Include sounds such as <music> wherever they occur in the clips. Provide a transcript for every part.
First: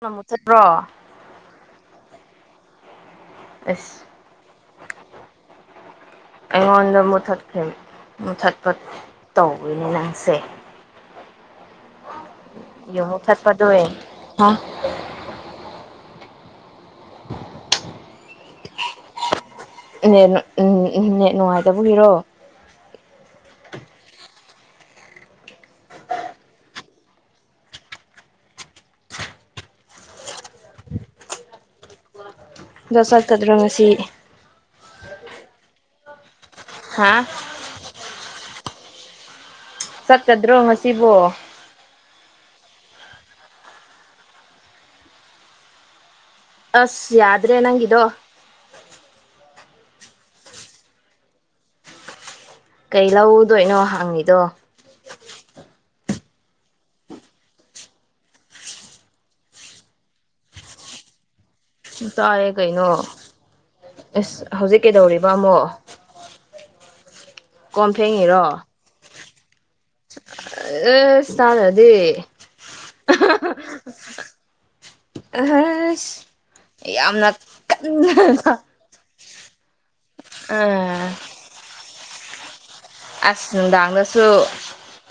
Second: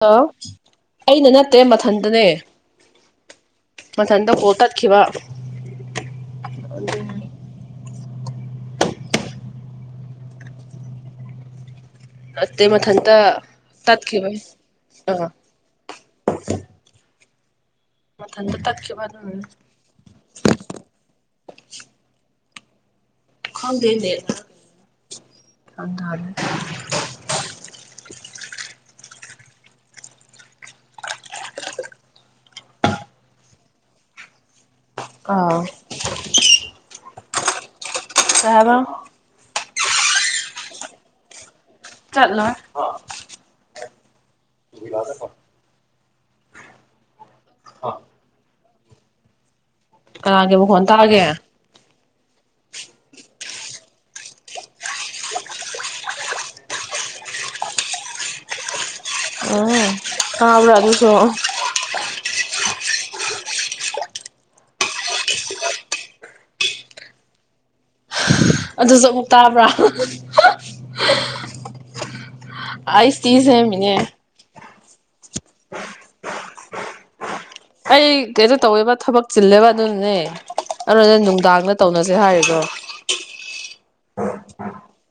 ꯅ ꯍꯂꯣ ꯃꯨꯠꯊꯠꯄ꯭ꯔꯣ ꯑꯩꯅ ꯅꯠꯇꯦ ꯃꯊꯟ ꯑꯗꯨꯅꯦ ꯑꯦꯁ ꯑꯩꯉꯣꯟꯗ ꯃꯨꯊꯠꯈ꯭ꯔꯦ ꯃꯨꯊꯠꯄ ꯇꯧꯕꯣꯏꯅꯦ ꯅꯪꯁꯦ ꯅꯠꯇꯦ ꯌꯦꯡ ꯃꯊꯟꯇ ꯃꯨꯠꯊꯠꯄꯗꯣ ꯇꯠ ꯈꯤꯕꯩ ꯍꯥ ꯑꯥ <unintelligible> ꯃꯊꯟꯗ ꯇꯥꯠꯀꯤꯕ ꯑꯗꯨꯅꯅꯤ ꯅꯦꯠ ꯅꯦꯠ ꯅꯨꯡꯉꯥꯏꯇꯕꯒꯤꯔꯣ ꯈꯪꯗꯦꯅꯦ ꯒ꯭ꯌꯥꯟ ꯇꯥꯗꯦ ꯗꯥ ꯆꯠꯀꯥꯗ꯭ꯔ ꯉꯥꯁꯤ ꯑꯥ ꯑꯥ <inaudible> ꯆꯥꯍꯩꯕꯝ <unintelligible> ꯆꯠꯀꯗ꯭ꯔꯣ ꯉꯥꯁꯤꯕꯣ ꯆꯠꯂꯣꯢ ꯗꯨꯢꯂꯥ ꯗꯐꯥ <unintelligible> ꯑꯁ ꯌꯥꯗ꯭ꯔꯦ ꯅꯪꯒꯤꯗꯣ ꯀꯥꯅꯒꯤ ꯃꯈꯣꯟ ꯇꯥꯒꯦ ꯀꯩ ꯂꯧꯗꯣꯏꯅꯣ ꯍꯪꯉꯤꯗꯣ ꯎꯝ ꯇꯥꯕ꯭ꯔ ꯑꯗꯨꯁꯨ <inaudible> ꯇꯥꯌꯦ ꯀꯩꯅꯣ ꯢꯁ ꯍꯧꯖꯤꯛ ꯀꯩꯗꯧꯔꯤꯕ ꯑꯃꯨꯛ ꯀꯣꯟ ꯐꯦꯡ ꯉꯤꯔꯣ ꯇꯥꯔꯕ꯭ꯔ ꯑꯦ ꯆꯗ꯭ꯔꯥꯗꯤ ꯑꯩꯁ ꯇꯤ ꯑꯍꯥꯍꯥ ꯁꯦꯝꯃꯤꯅꯦ ꯑꯍꯁ ꯌꯥꯝꯅ ꯑꯩ ꯀꯟꯅ ꯀꯩꯩꯅꯣ ꯇꯧꯋꯦꯕ ꯊꯕꯛ ꯆꯤꯜꯂꯦꯕ ꯑꯗꯨꯅꯅꯦ ꯑꯥ ꯑꯗꯨꯅ ꯅꯨꯡꯗꯥꯡꯗ ꯇꯧꯅ ꯖꯦ ꯍꯥꯢꯔꯤꯗꯣ <inaudible> ꯑꯁ ꯅꯨꯡꯗꯥꯡꯅꯁꯨ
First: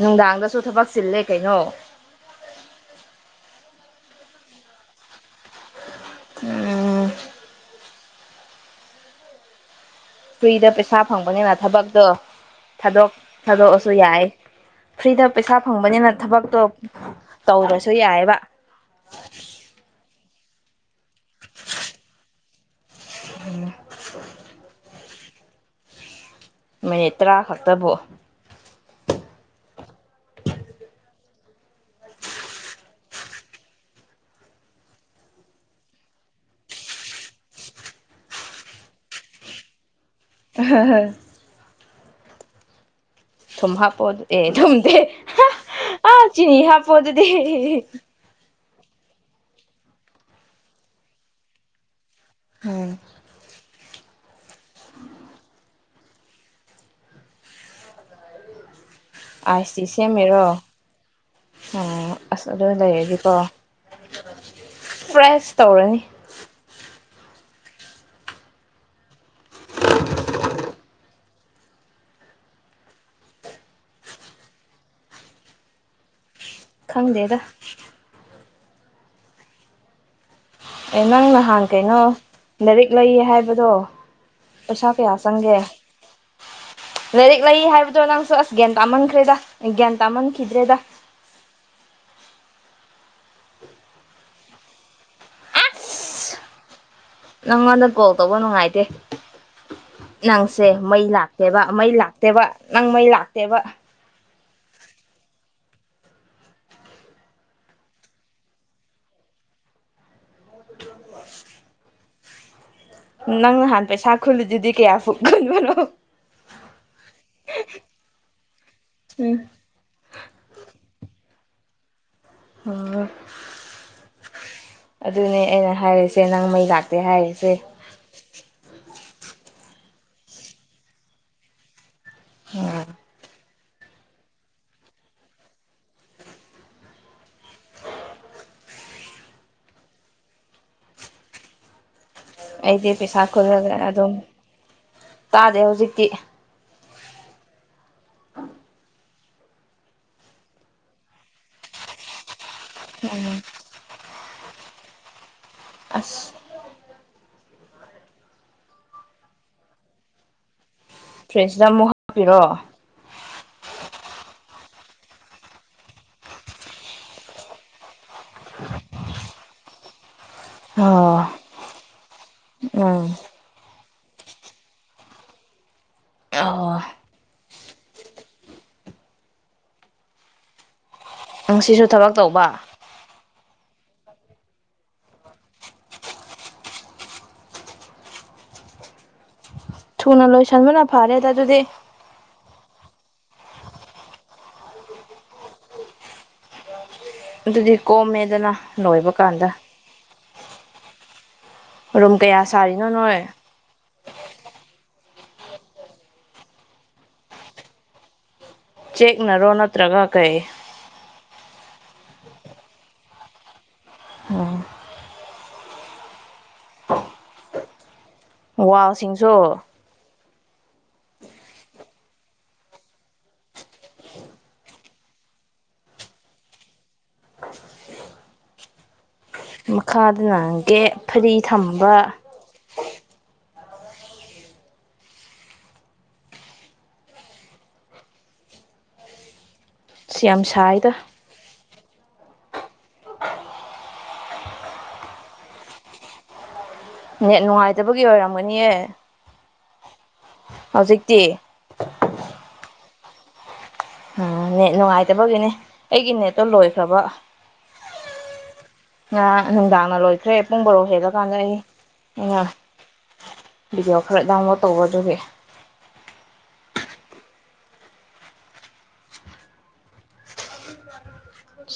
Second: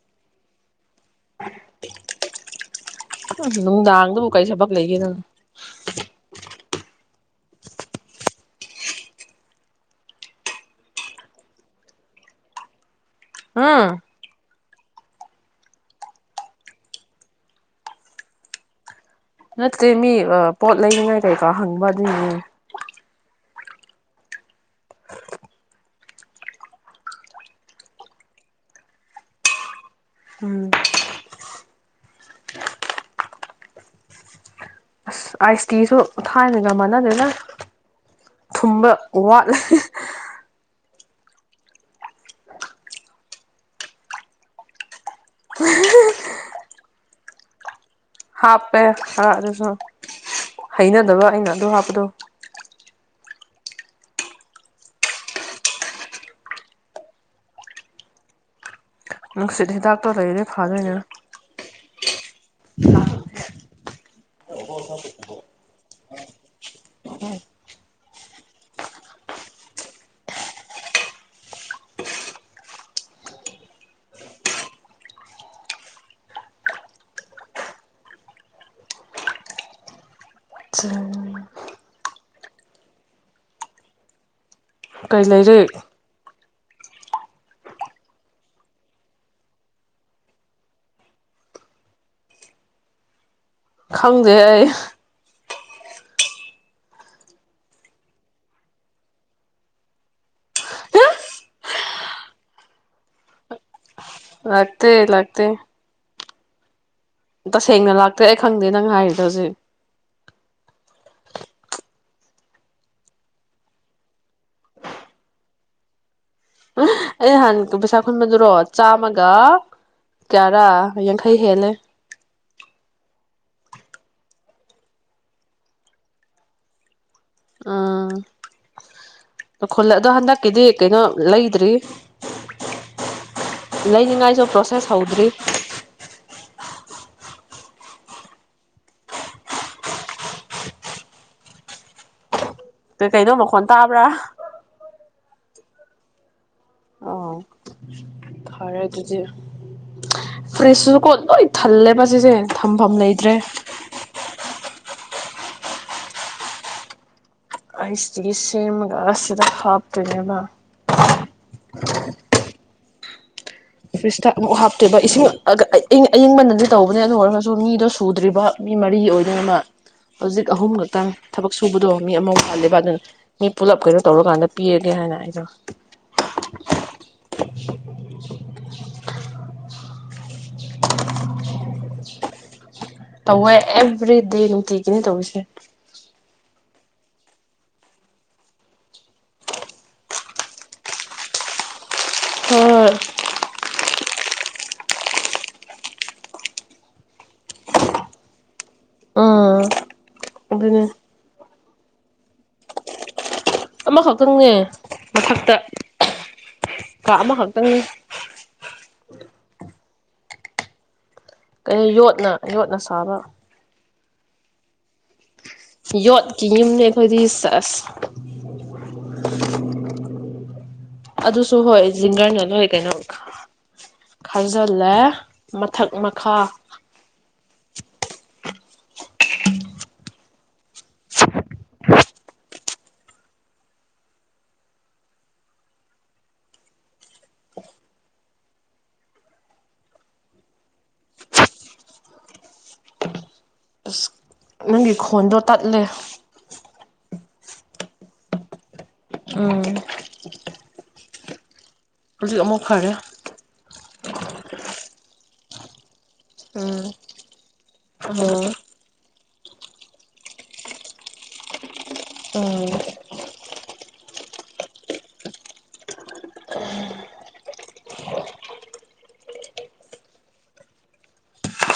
ꯅꯨꯡꯗꯥꯡ ꯗꯁꯨ ꯊꯕꯛ ꯆꯤꯜꯂꯦ ꯀꯩꯅꯣ ꯍꯨ ꯅꯨꯡꯗꯥꯡꯗꯕꯨ ꯀꯔꯤ ꯊꯕꯛ ꯂꯩꯒꯦꯗ ꯅꯪ ꯎꯝ ꯐ꯭ꯔꯤꯗ ꯄꯩꯁꯥ ꯐꯪꯕꯅꯤꯅ ꯊꯕꯛꯇꯣ ꯊꯥꯗꯣꯛ ꯍꯨꯝ ꯊꯥꯗꯣꯛꯑꯁꯨ ꯌꯥꯏ ꯐ꯭ꯔꯤꯗ ꯄꯩꯁꯥ ꯐꯪꯕꯅꯤꯅ ꯊꯕꯛꯇꯣ ꯇꯧꯗ꯭ꯔꯁꯨ ꯌꯥꯢꯌꯦꯕ ꯅꯠꯇꯦ ꯃꯤ ꯑꯥ ꯄꯣꯠ ꯂꯩꯅꯤꯉꯥꯏ ꯀꯩꯀꯥ ꯍꯪꯕ ꯑꯗꯨꯒꯤꯅꯤ ꯎꯝ ꯃꯤꯅꯤꯠ ꯇꯔꯥ ꯈꯛꯇꯕꯨ ꯎꯝ ꯑꯥꯏꯁꯇꯤꯁꯨ ꯊꯥꯏꯅꯒ ꯃꯥꯟꯅꯗꯦꯗ ꯊꯨꯝꯕ ꯋꯥꯠꯂꯦ ꯍꯦꯍꯦ ꯍꯥꯍꯥ ꯊꯨꯝ ꯍꯥꯞꯄꯣ ꯑꯗꯨꯗꯤ ꯊꯨꯝꯗꯦ ꯍꯥ ꯑ ꯆꯤꯟꯅꯤ ꯍꯥꯞꯄꯣ ꯑꯗꯨꯗꯤ ꯍꯤꯍꯤꯍꯤ ꯍꯥꯞꯄꯦ ꯈꯔ ꯑꯗꯨꯁꯨ ꯍꯩꯅꯗꯕ ꯑꯩꯅ ꯑꯗꯨ ꯍꯥꯞꯄꯗꯣ ꯎꯝ ꯅꯨꯡꯁꯤꯠ ꯑꯥꯏꯁꯇꯤ ꯍꯤꯗꯥꯛꯇꯣ ꯂꯩꯔꯗꯤ ꯁꯦꯝꯃꯤꯔꯣ ꯐꯗꯣꯏꯅꯦ ꯎꯝ ꯑꯁ ꯑꯗꯨ ꯂꯩꯔꯗꯤꯀꯣ ꯄ꯭ꯔꯦꯁ ꯇꯧꯔꯅꯤ ꯈꯪꯗꯦꯗ ꯑꯦ ꯅꯪ ꯅꯍꯥꯟ ꯀꯩꯅꯣ ꯂꯥꯏꯔꯤꯛ ꯂꯩꯌꯦ ꯍꯥꯏꯕꯗꯣ ꯄꯩꯁꯥ ꯀꯌꯥ ꯀꯩ ꯂꯩꯔꯤ ꯆꯪꯒꯦ ꯂꯩꯔꯤꯛ ꯂꯩ ꯍꯥꯏꯕꯗꯣ ꯅꯪꯁꯨ ꯑꯁ ꯒ꯭ꯌꯥꯟ ꯇꯥꯃꯟꯈ꯭ꯔꯦꯗ ꯒ꯭ꯌꯥꯟ ꯇꯥꯃꯟꯈꯤꯗ꯭ꯔꯦꯗ ꯈꯪꯗꯦ ꯑꯩ ꯅꯪꯉꯣꯟꯗ ꯀꯣꯜ ꯇꯧꯕ ꯅꯨꯡꯉꯥꯏꯇꯦ ꯅꯪꯁꯦ ꯃꯩ ꯂꯥꯛꯇꯦꯕ ꯃꯩ ꯂꯥꯛꯇꯦꯕ ꯅꯪ ꯃꯩ ꯂꯥꯛꯇꯦꯕ ꯂꯥꯛꯇꯦ ꯂꯥꯛꯇꯦ ꯇꯁꯦꯡꯅ ꯂꯥꯛꯇꯦ ꯑꯩ ꯈꯪꯗꯦ ꯅꯪ ꯍꯥꯏꯔꯤꯗꯣ ꯍꯧꯖꯤꯛ ꯅꯪ ꯉꯍꯥꯟ ꯄꯩꯁꯥ ꯈꯨꯜꯂꯤꯗꯨꯗꯤ ꯀꯌꯥ ꯐꯨ ꯈꯨꯟꯕꯅꯣ ꯑꯩ ꯍꯥꯟ ꯄꯩꯁꯥ ꯈꯨꯟꯕꯗꯨꯔꯣ ꯆꯥꯝꯃꯒ ꯎꯝ ꯀꯌꯥꯔꯥ ꯌꯥꯡꯈꯩ ꯍꯩ ꯍꯦꯜꯂꯦ ꯎꯝ ꯑꯗꯨꯅꯦ ꯑꯩꯅ ꯍꯥꯏꯔꯤꯁꯦ ꯅꯪ ꯃꯩ ꯂꯥꯛꯇꯦ ꯍꯥꯏꯔꯤ ꯑꯥ ꯈꯨꯜꯂ ꯑꯗꯣ ꯍꯟꯗꯛꯀꯤꯗꯤ ꯀꯩꯅꯣ ꯂꯩꯗ꯭ꯔꯤ ꯑ ꯂꯩꯅꯤꯡꯉꯥꯏꯁꯨ ꯄ꯭ꯔꯣꯁꯦꯁ ꯍꯧꯗ꯭ꯔꯤ ꯑꯩꯗꯤ ꯀꯩ ꯄꯩꯁꯥ ꯀꯩꯅꯣ ꯃꯈꯣꯟ ꯈꯨꯜꯂꯝꯅꯤꯅ ꯇꯥꯕ꯭ꯔꯥ ꯑꯗꯨꯝ ꯇꯥꯗꯦ ꯍꯧ ꯖꯤꯛꯇꯤ ꯑꯥꯎ ꯐꯔꯦ ꯗꯨ ꯐ꯭ꯔꯤꯁꯁꯨꯖꯨ ꯀꯣ ꯂꯣꯏ ꯊꯜꯂꯦꯕ ꯁꯤꯖꯦ ꯊꯝꯐꯝ ꯂꯩꯇ꯭ꯔꯦ ꯑꯁ ꯑꯥꯏꯁ ꯇꯤ ꯁꯦꯝꯃꯒ ꯑꯁꯤꯗ ꯍꯥꯞꯇꯣꯏꯅꯦꯕ ꯐ꯭ꯔꯤꯁꯇ ꯑꯃꯨꯛ ꯍꯥꯞꯄꯤꯔꯣ ꯐ꯭ꯔꯤꯁꯇ ꯑꯃꯨꯛ ꯍꯥꯞꯇꯣꯏꯕ ꯏꯁꯤꯡ ꯑ ꯑꯌꯤꯡ ꯑꯌꯤꯡ ꯕꯅꯗꯤ ꯇꯧꯕꯅꯦ ꯑꯗꯨ ꯑꯣꯏꯔꯒꯖꯨ ꯃꯤꯗꯣ ꯁꯨꯗ꯭ꯔꯤꯕ ꯃꯤ ꯃꯔꯤꯒꯤ ꯑꯣꯏꯗꯣꯏꯅꯦꯕ ꯍꯧꯖꯤꯛ ꯑꯍꯨꯝ ꯈꯛꯇꯪ ꯑꯣ ꯊꯕꯛ ꯁꯨꯕꯗꯣ ꯃꯤ ꯑꯃ ꯋꯥꯜꯂꯦꯕ ꯑꯗꯨꯅ ꯎꯝ ꯃꯤ ꯄꯨꯂꯞ ꯀꯩꯅꯣ ꯇꯧꯔꯀꯥꯟꯗ ꯄꯤꯔꯒꯦ ꯍꯥꯏꯅ ꯑꯩꯗꯣ <unintelligible> <inaudible> <inaudible> ꯉꯁꯤꯁꯨ ꯊꯕꯛ ꯇꯧꯕ ꯇꯧꯋꯦ ꯑꯦꯚ꯭ꯔꯤꯗꯦ ꯅꯨꯡꯇꯤꯒꯤꯅꯦ ꯇꯧꯔꯤꯁꯦ ꯊꯨꯅ ꯂꯣꯏꯁꯟꯕꯅ ꯐꯔꯦꯗ ꯑꯗꯨꯗꯤ ꯍꯣꯏ ꯍꯣꯏ ꯑꯗꯨꯗꯤ ꯀꯣꯝꯃꯦꯗꯅ ꯂꯣꯏꯕ ꯀꯥꯟꯗ ꯑꯗꯨꯅꯤ ꯔꯨꯝ ꯀꯌꯥ ꯁꯥꯔꯤꯅꯣ ꯅꯣꯏ ꯑꯃꯈꯛꯇꯪꯅꯦ ꯃꯊꯛꯇ ꯀꯥ ꯑꯃꯈꯛꯇꯪꯅꯤ ꯆꯦꯛꯅꯔꯣ ꯅꯠ ꯇ꯭ꯔꯒ ꯀꯩ ꯀꯩ ꯌꯣꯠꯅ ꯌꯣꯠꯅ ꯁꯥꯕ ꯌꯣꯠꯀꯤ ꯌꯨꯝꯅꯤ ꯑꯩꯈꯣꯏꯗꯤ ꯁꯦꯁ ꯋꯥꯜꯁꯤꯡꯁꯨ ꯑꯗꯨꯁꯨ ꯍꯣꯏ ꯖꯤꯡꯒꯔꯅ ꯂꯣꯏ ꯀꯩꯅꯣ ꯈꯥꯖꯤꯜꯂꯦ ꯃꯊꯛ ꯃꯈꯥ ꯃꯈꯥꯗꯅ ꯒꯦꯞ ꯐꯔꯤ ꯊꯝꯕ <inaudible> <inaudible> ꯁꯤ ꯌꯥꯝ ꯁꯥꯏꯗ ꯑꯁ ꯅꯪꯒꯤ ꯈꯣꯟꯗꯣ ꯇꯠꯂꯦ ꯅꯦꯠ ꯅꯨꯡꯉꯥꯏꯇꯕꯒꯤ ꯑꯣꯏꯔꯝꯒꯅꯤꯌꯦ ꯎꯝ ꯍꯧꯖꯤꯛꯇꯤ ꯍꯧꯖꯤꯛ ꯑꯃꯨꯛ ꯐꯔꯦ ꯎꯝ ꯅꯦꯠ ꯅꯨꯡꯉꯥꯏꯇꯕꯒꯤꯅꯦ ꯑꯩꯒꯤ ꯅꯦꯠꯇꯣ ꯎꯝ ꯂꯣꯏꯈ꯭ꯔꯕ ꯉꯔꯥꯡ ꯅꯨꯡꯗꯥꯡꯅ ꯂꯣꯏꯈ꯭ꯔꯦ ꯄꯨꯡ ꯕꯥꯔꯣ ꯍꯦꯜꯂ ꯀꯥꯟꯗ ꯑꯩ ꯎꯝ ꯕꯤꯗꯤꯌꯣ ꯀꯂꯤꯞ ꯗꯥꯎꯟꯂꯣꯡ ꯇꯧꯕ ꯑꯗꯨꯒꯤ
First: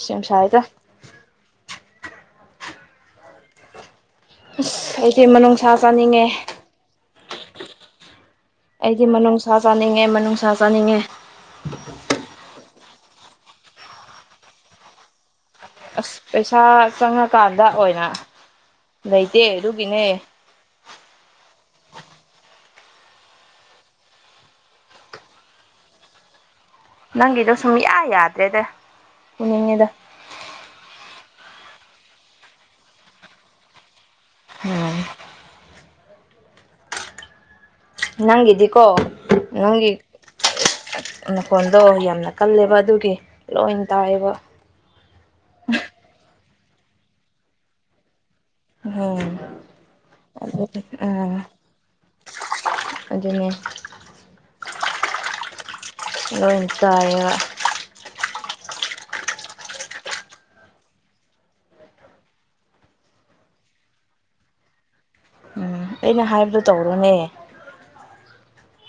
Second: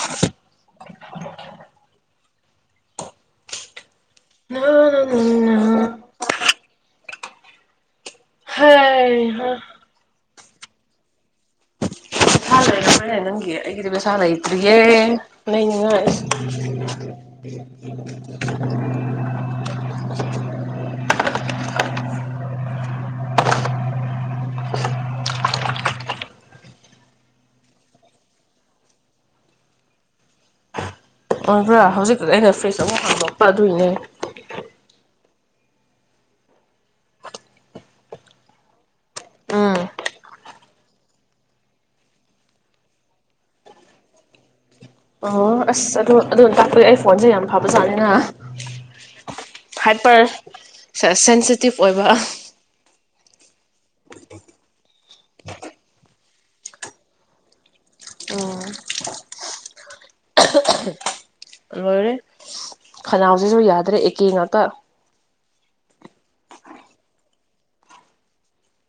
ꯌꯥꯝ ꯁꯥꯏꯗ ꯑꯁ ꯑꯩꯗꯤ ꯃꯅꯨꯡꯁꯥ ꯎꯝ ꯆꯥꯅꯤꯡꯉꯦ ꯑꯩꯗꯤ ꯍꯩ ꯍꯥ ꯃꯅꯨꯡꯁꯥ ꯆꯥꯅꯤꯡꯉꯦ ꯃꯅꯨꯡꯁꯥ ꯆꯥꯅꯤꯡꯉꯦ ꯄꯩꯁꯥ ꯂꯩꯈ꯭ꯔꯦꯅꯦ ꯅꯪꯒꯤ ꯑꯩꯒꯤꯗꯤ ꯄꯩꯁꯥ ꯂꯩꯇ꯭ꯔꯤ ꯌꯦ ꯂꯩꯅꯤꯡꯉꯥꯏ ꯄꯩꯁꯥ ꯆꯪꯉꯀꯥꯟꯗ ꯑꯣꯏꯅ ꯂꯩꯇꯦ ꯑꯗꯨ <unintelligible> ꯅꯪꯒꯤꯗꯣ ꯁꯨꯡꯌꯥ ꯌꯥꯗ꯭ꯔꯦꯗ ꯐꯨꯅꯤꯡꯉꯦꯗ ꯑꯣꯏꯕ꯭ꯔꯥ ꯍꯧꯖꯤꯛ ꯑꯩꯅ ꯐ꯭ꯔꯤꯖ ꯑꯃꯨꯛ ꯍꯥꯡꯗꯣꯛꯄ ꯑꯗꯨꯏꯅꯦ ꯎꯝ ꯅꯪꯒꯤꯗꯤꯀꯣ ꯎꯝ ꯅꯪꯒꯤ ꯃꯈꯣꯟꯗꯣ ꯌꯥꯝꯅ ꯀꯜꯂꯦꯕ ꯑꯗꯨꯒꯤ ꯂꯣꯏ ꯇꯥꯏ ꯌꯦꯕ ꯑꯣ ꯑꯁ ꯑꯗꯨ ꯑꯗꯨ ꯇꯥꯛꯄꯗꯤ ꯑꯩ ꯐꯣꯟꯁꯦ ꯌꯥꯝ ꯐꯕꯖꯥꯠꯅꯤꯅ ꯎꯝ ꯍꯥꯏꯄ꯭ꯔ ꯑꯗꯨ ꯁꯦꯁ ꯎꯝ ꯁꯦꯟꯁꯤꯇꯤꯞ ꯑꯣꯏꯕ ꯑꯗꯨꯅꯦ <unintelligible> ꯂꯣꯏꯔꯦ ꯈꯅꯥꯎꯁꯤꯁꯨ ꯌꯥꯗ꯭ꯔꯦ ꯑꯦꯀꯦ ꯉꯥꯛꯇ ꯎꯝ ꯑꯩꯅ ꯍꯥꯏꯕꯗꯣ ꯇꯧꯔꯣꯅꯦ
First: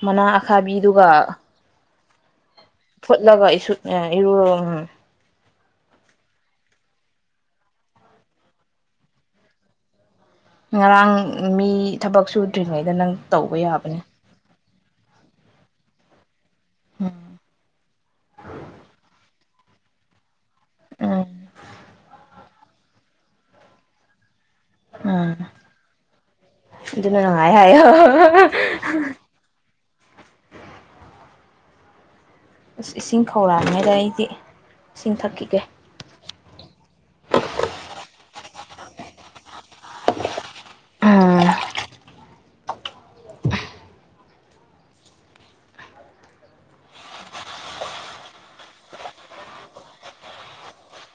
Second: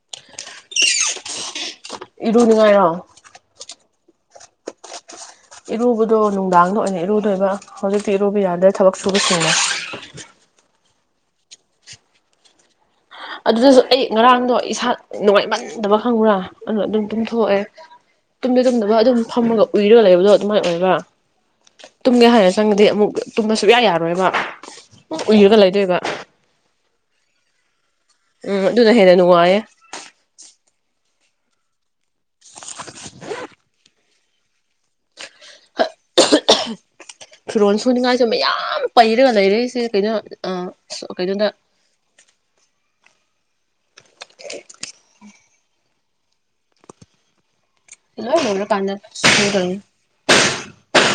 ꯃꯅꯥ ꯑꯈꯥꯕꯤꯗꯨꯒ ꯇꯨꯅꯤꯉꯥꯏꯔꯣ ꯐꯨꯠꯂꯒ <unintelligible> ꯏꯔꯨꯕꯗꯣ ꯅꯨꯡꯗꯥꯡꯗ ꯑꯣꯏꯅ ꯏꯔꯨꯗꯣꯏꯕ ꯍꯧꯖꯤꯛꯇꯤ ꯏꯔꯨꯕ ꯌꯥꯗ꯭ꯔꯦ ꯊꯕꯛ ꯁꯨꯕꯁꯤꯡꯅ ꯉꯔꯥꯡ ꯃꯤ ꯊꯕꯛ ꯁꯨꯗ꯭ꯔꯤꯉꯩꯗ ꯅꯪ ꯇꯧꯕ ꯑꯗꯨꯗꯁꯨ ꯌꯥꯕꯅꯦ ꯑꯩ ꯉꯔꯥꯡꯗꯣ ꯏꯁꯥ ꯅꯨꯡꯉꯥꯏꯃꯟꯗꯕ ꯈꯪꯕ꯭ꯔꯥ ꯑ ꯑꯗꯨꯝ ꯎꯝ ꯇꯨꯝꯊꯣꯛꯑꯦ ꯇꯨꯝꯗꯤ ꯇꯨꯝꯗꯕ ꯑꯗꯨꯝ ꯐꯝꯃꯒ ꯎꯏꯔꯒ ꯂꯩꯕꯗꯣ ꯃꯥꯏ ꯑꯣꯏꯕ ꯎꯝ ꯇꯨꯝꯒꯦ ꯍꯥꯏꯔꯁꯤ ꯆꯪꯉꯗꯤ ꯑꯃꯨꯛ ꯇꯨꯝꯕ ꯁꯨꯛꯌꯥ ꯌꯥꯔꯣꯏꯕ ꯎꯝ ꯎꯏꯔꯒ ꯂꯩꯥꯗꯣꯢꯕ ꯍꯥꯏ ꯍꯥꯏ ꯎꯝ ꯑꯗꯨꯅ ꯍꯦꯟꯅ ꯅꯨꯡꯉꯥꯏꯌꯦ ꯑꯁ ꯏꯁꯤꯡ ꯈꯧꯔꯥꯡꯉꯦꯗ ꯑꯩꯗꯤ ꯏꯁꯤꯡ ꯊꯛꯈꯤꯒꯦ ꯐꯤꯔꯣꯟ ꯁꯨꯅꯤꯡꯉꯥꯏꯁꯨ ꯃꯌꯥꯝ ꯄꯩꯔꯒ ꯂꯩꯔꯦꯁꯦ ꯀꯩꯅꯣ ꯑ ꯀꯩꯅꯣꯗ <inaudible> ꯂꯣꯢ ꯂꯣꯢꯔ ꯀꯥꯟꯗ <unintelligible> <inaudible>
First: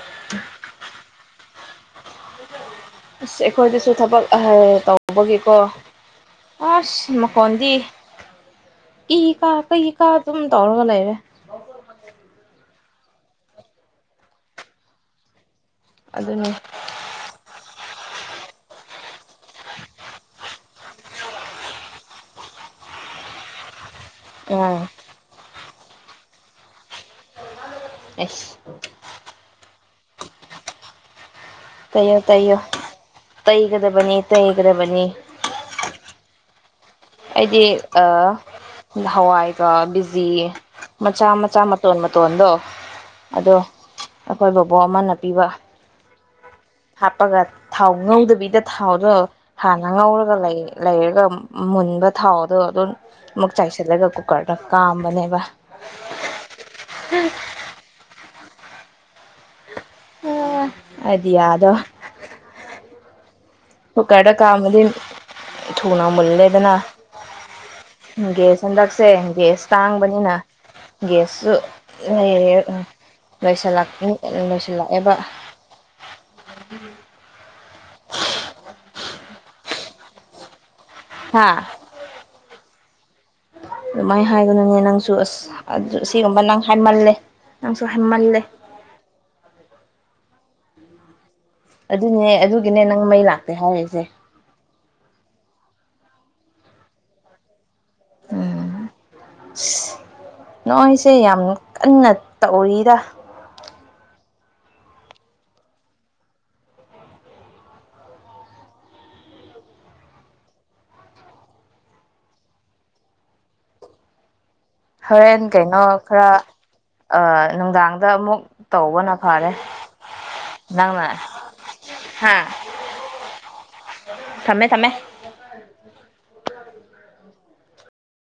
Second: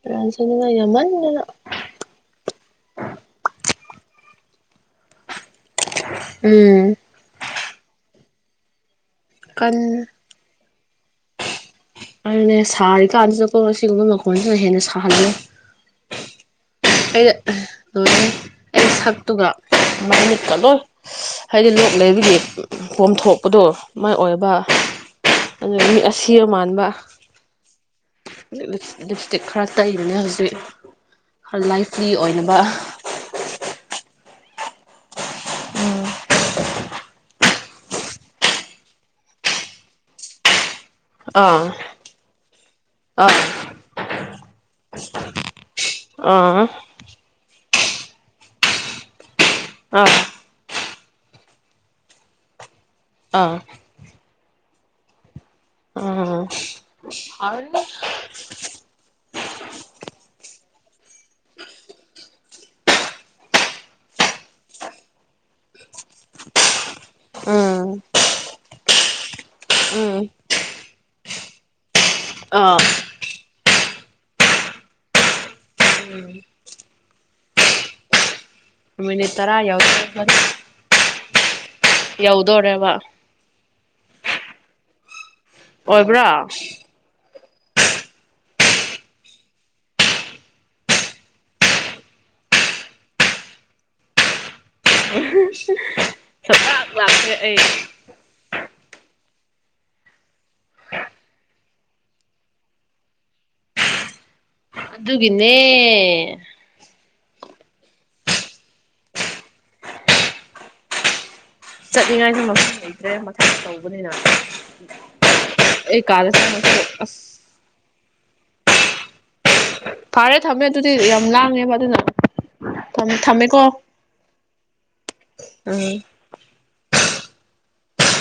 ꯐꯤꯔꯣꯟ ꯁꯨꯅꯤꯡꯉꯥꯢ ꯌꯥꯝꯃꯟꯗꯅ ꯑꯩꯈꯣꯏꯗꯁꯨ ꯊꯕꯛ ꯑꯍꯩ ꯇꯧꯕꯒꯤ ꯀꯣ ꯎꯝ ꯑꯁ ꯃꯈꯣꯟꯗꯤ ꯏ ꯀꯥ ꯄꯩ ꯀꯥ ꯀꯟꯅ ꯑꯗꯨꯝ ꯇꯧꯔ ꯐꯣꯟ ꯂꯩꯔꯦ ꯑꯗꯨꯅꯦ ꯁꯥꯔꯤꯀꯥꯟꯁꯤꯗꯀꯣ ꯁꯤꯒꯨꯝꯕ ꯃꯈꯣꯟꯁꯤꯅ ꯍꯦꯟꯅ ꯁꯥꯍꯜꯂꯦ ꯑꯗꯨꯅꯤ ꯑꯗꯨꯅꯤ ꯑꯩ <inaudible> ꯁꯛꯇꯨꯒ ꯃꯥꯏꯃꯤꯠꯀꯠꯂꯣꯏ ꯍꯥꯏꯗꯤ ꯂꯣꯛ ꯂꯩꯕꯤꯒꯤ ꯄꯣꯝꯊꯣꯛꯄꯗꯣ ꯃꯥꯏ ꯑꯣꯏꯕ ꯎꯝ ꯑꯗꯨ ꯃꯤ ꯑꯁꯤꯕ ꯃꯥꯟꯕ ꯑꯩꯁ ꯂꯤꯞꯁ꯭ꯇꯤꯛ ꯈꯔ ꯇꯩꯕꯅꯦ ꯍꯧꯖꯤꯛ ꯈꯔ ꯂꯥꯏꯐꯂꯤ ꯇꯩꯌꯣ ꯇꯩꯌꯣ ꯑꯣꯏꯅꯕ ꯇꯩꯒꯗꯕꯅꯤ ꯇꯩꯒꯗꯕꯅꯤ ꯑꯩꯗꯤ ꯑ ꯅꯍꯥꯋꯥꯏꯒ ꯕꯤꯖꯤ ꯃꯆꯥ ꯑꯥ ꯃꯆꯥ ꯃꯇꯣꯟ ꯃꯇꯣꯟꯗꯣ ꯑꯥ ꯑꯗꯣ ꯑꯩꯈꯣꯏ ꯕꯣꯕꯣꯛ ꯑꯃꯅ ꯄꯤꯕ ꯑꯥ ꯍꯥꯞꯄꯒ ꯊꯥꯎ ꯉꯧꯗꯕꯤꯗ ꯊꯥꯎꯗꯣ ꯍꯥꯟꯅ ꯑꯥ ꯉꯧꯔꯒ ꯂꯩ ꯂꯩꯔꯒ ꯃꯨꯟꯕ ꯊꯥꯎꯗꯣ ꯑꯗꯨꯝ ꯃꯨꯛ ꯑꯥ ꯆꯥꯁꯜꯂꯒ ꯀꯣ ꯀꯨꯀꯔꯗ ꯀꯥꯝꯕꯅꯦꯕ ꯎꯝ ꯑ ꯑꯗꯤ ꯌꯥꯗꯣ ꯀꯨꯀꯔꯗ ꯀꯥꯝꯝꯕꯗꯤ ꯊꯨꯅ ꯃꯨꯜꯂꯦꯗꯅ ꯎꯝ ꯒ꯭ꯌꯥꯁ ꯍꯟꯗꯛꯁꯦ ꯒ꯭ꯌꯥꯁ ꯎꯝ ꯇꯥꯡꯕꯅꯤꯅ ꯒ꯭ꯌꯥꯁꯁꯨ ꯂꯩꯔꯦ ꯑꯥ ꯂꯩꯁꯜꯂꯛꯅꯤ ꯂꯣꯏꯁꯤꯜꯂꯛꯑꯦꯕ ꯃꯤꯅꯤꯠ ꯇꯔꯥ ꯌꯥꯎ <inaudible> ꯍꯥꯥ ꯌꯧꯗꯣꯔꯦꯕ ꯑꯗꯨꯃꯥꯏꯅ ꯍꯥꯏꯒꯅꯨꯅꯦ ꯅꯪꯁꯨ ꯑꯁ ꯑꯗꯨ ꯑꯣꯏꯕ꯭ꯔꯥ ꯁꯤꯒꯨꯝꯕ ꯅꯪ ꯍꯥꯏꯃꯜꯂꯦ ꯅꯪꯁꯨꯣ ꯍꯥꯏꯃꯜꯂꯦ ꯑꯗꯨꯅꯦ ꯑꯗꯨꯒꯤꯅꯦ ꯅꯪ ꯃꯩ ꯂꯥꯛꯇꯦ ꯍꯥꯏꯔꯛꯏꯁꯦ ꯂꯥꯛꯈ꯭ꯔꯦ ꯑꯩ ꯎꯝ ꯅꯣꯏꯁꯦ ꯌꯥꯝ ꯀꯟꯅ ꯇꯧꯔꯤꯗ ꯑꯗꯨꯒꯤꯅꯦ ꯆꯠꯅꯤꯡꯉꯥꯏꯁꯨ ꯃꯐꯝ ꯂꯩꯇ꯭ꯔꯦ ꯃꯊꯛꯇ ꯇꯧꯕꯅꯤꯅ ꯍꯣꯔꯦꯟ ꯀꯩꯅꯣ ꯑꯩ ꯀꯥꯗ ꯈꯔ ꯆꯪꯉꯁꯨ ꯑꯁ ꯑꯥ ꯅꯨꯡꯗꯥꯡꯗ ꯑꯃꯨꯛ ꯇꯧꯕꯅ ꯐꯔꯦ ꯐꯔꯦ ꯊꯝꯃꯦ ꯑꯗꯨꯗꯤ ꯅꯪꯅ ꯌꯥꯝ ꯂꯥꯡꯉꯦꯕ ꯑꯗꯨꯅ ꯍꯥ ꯊꯝ ꯊꯝꯃꯦꯀꯣ ꯊꯝꯃꯦ ꯊꯝꯃꯦ ꯎꯝ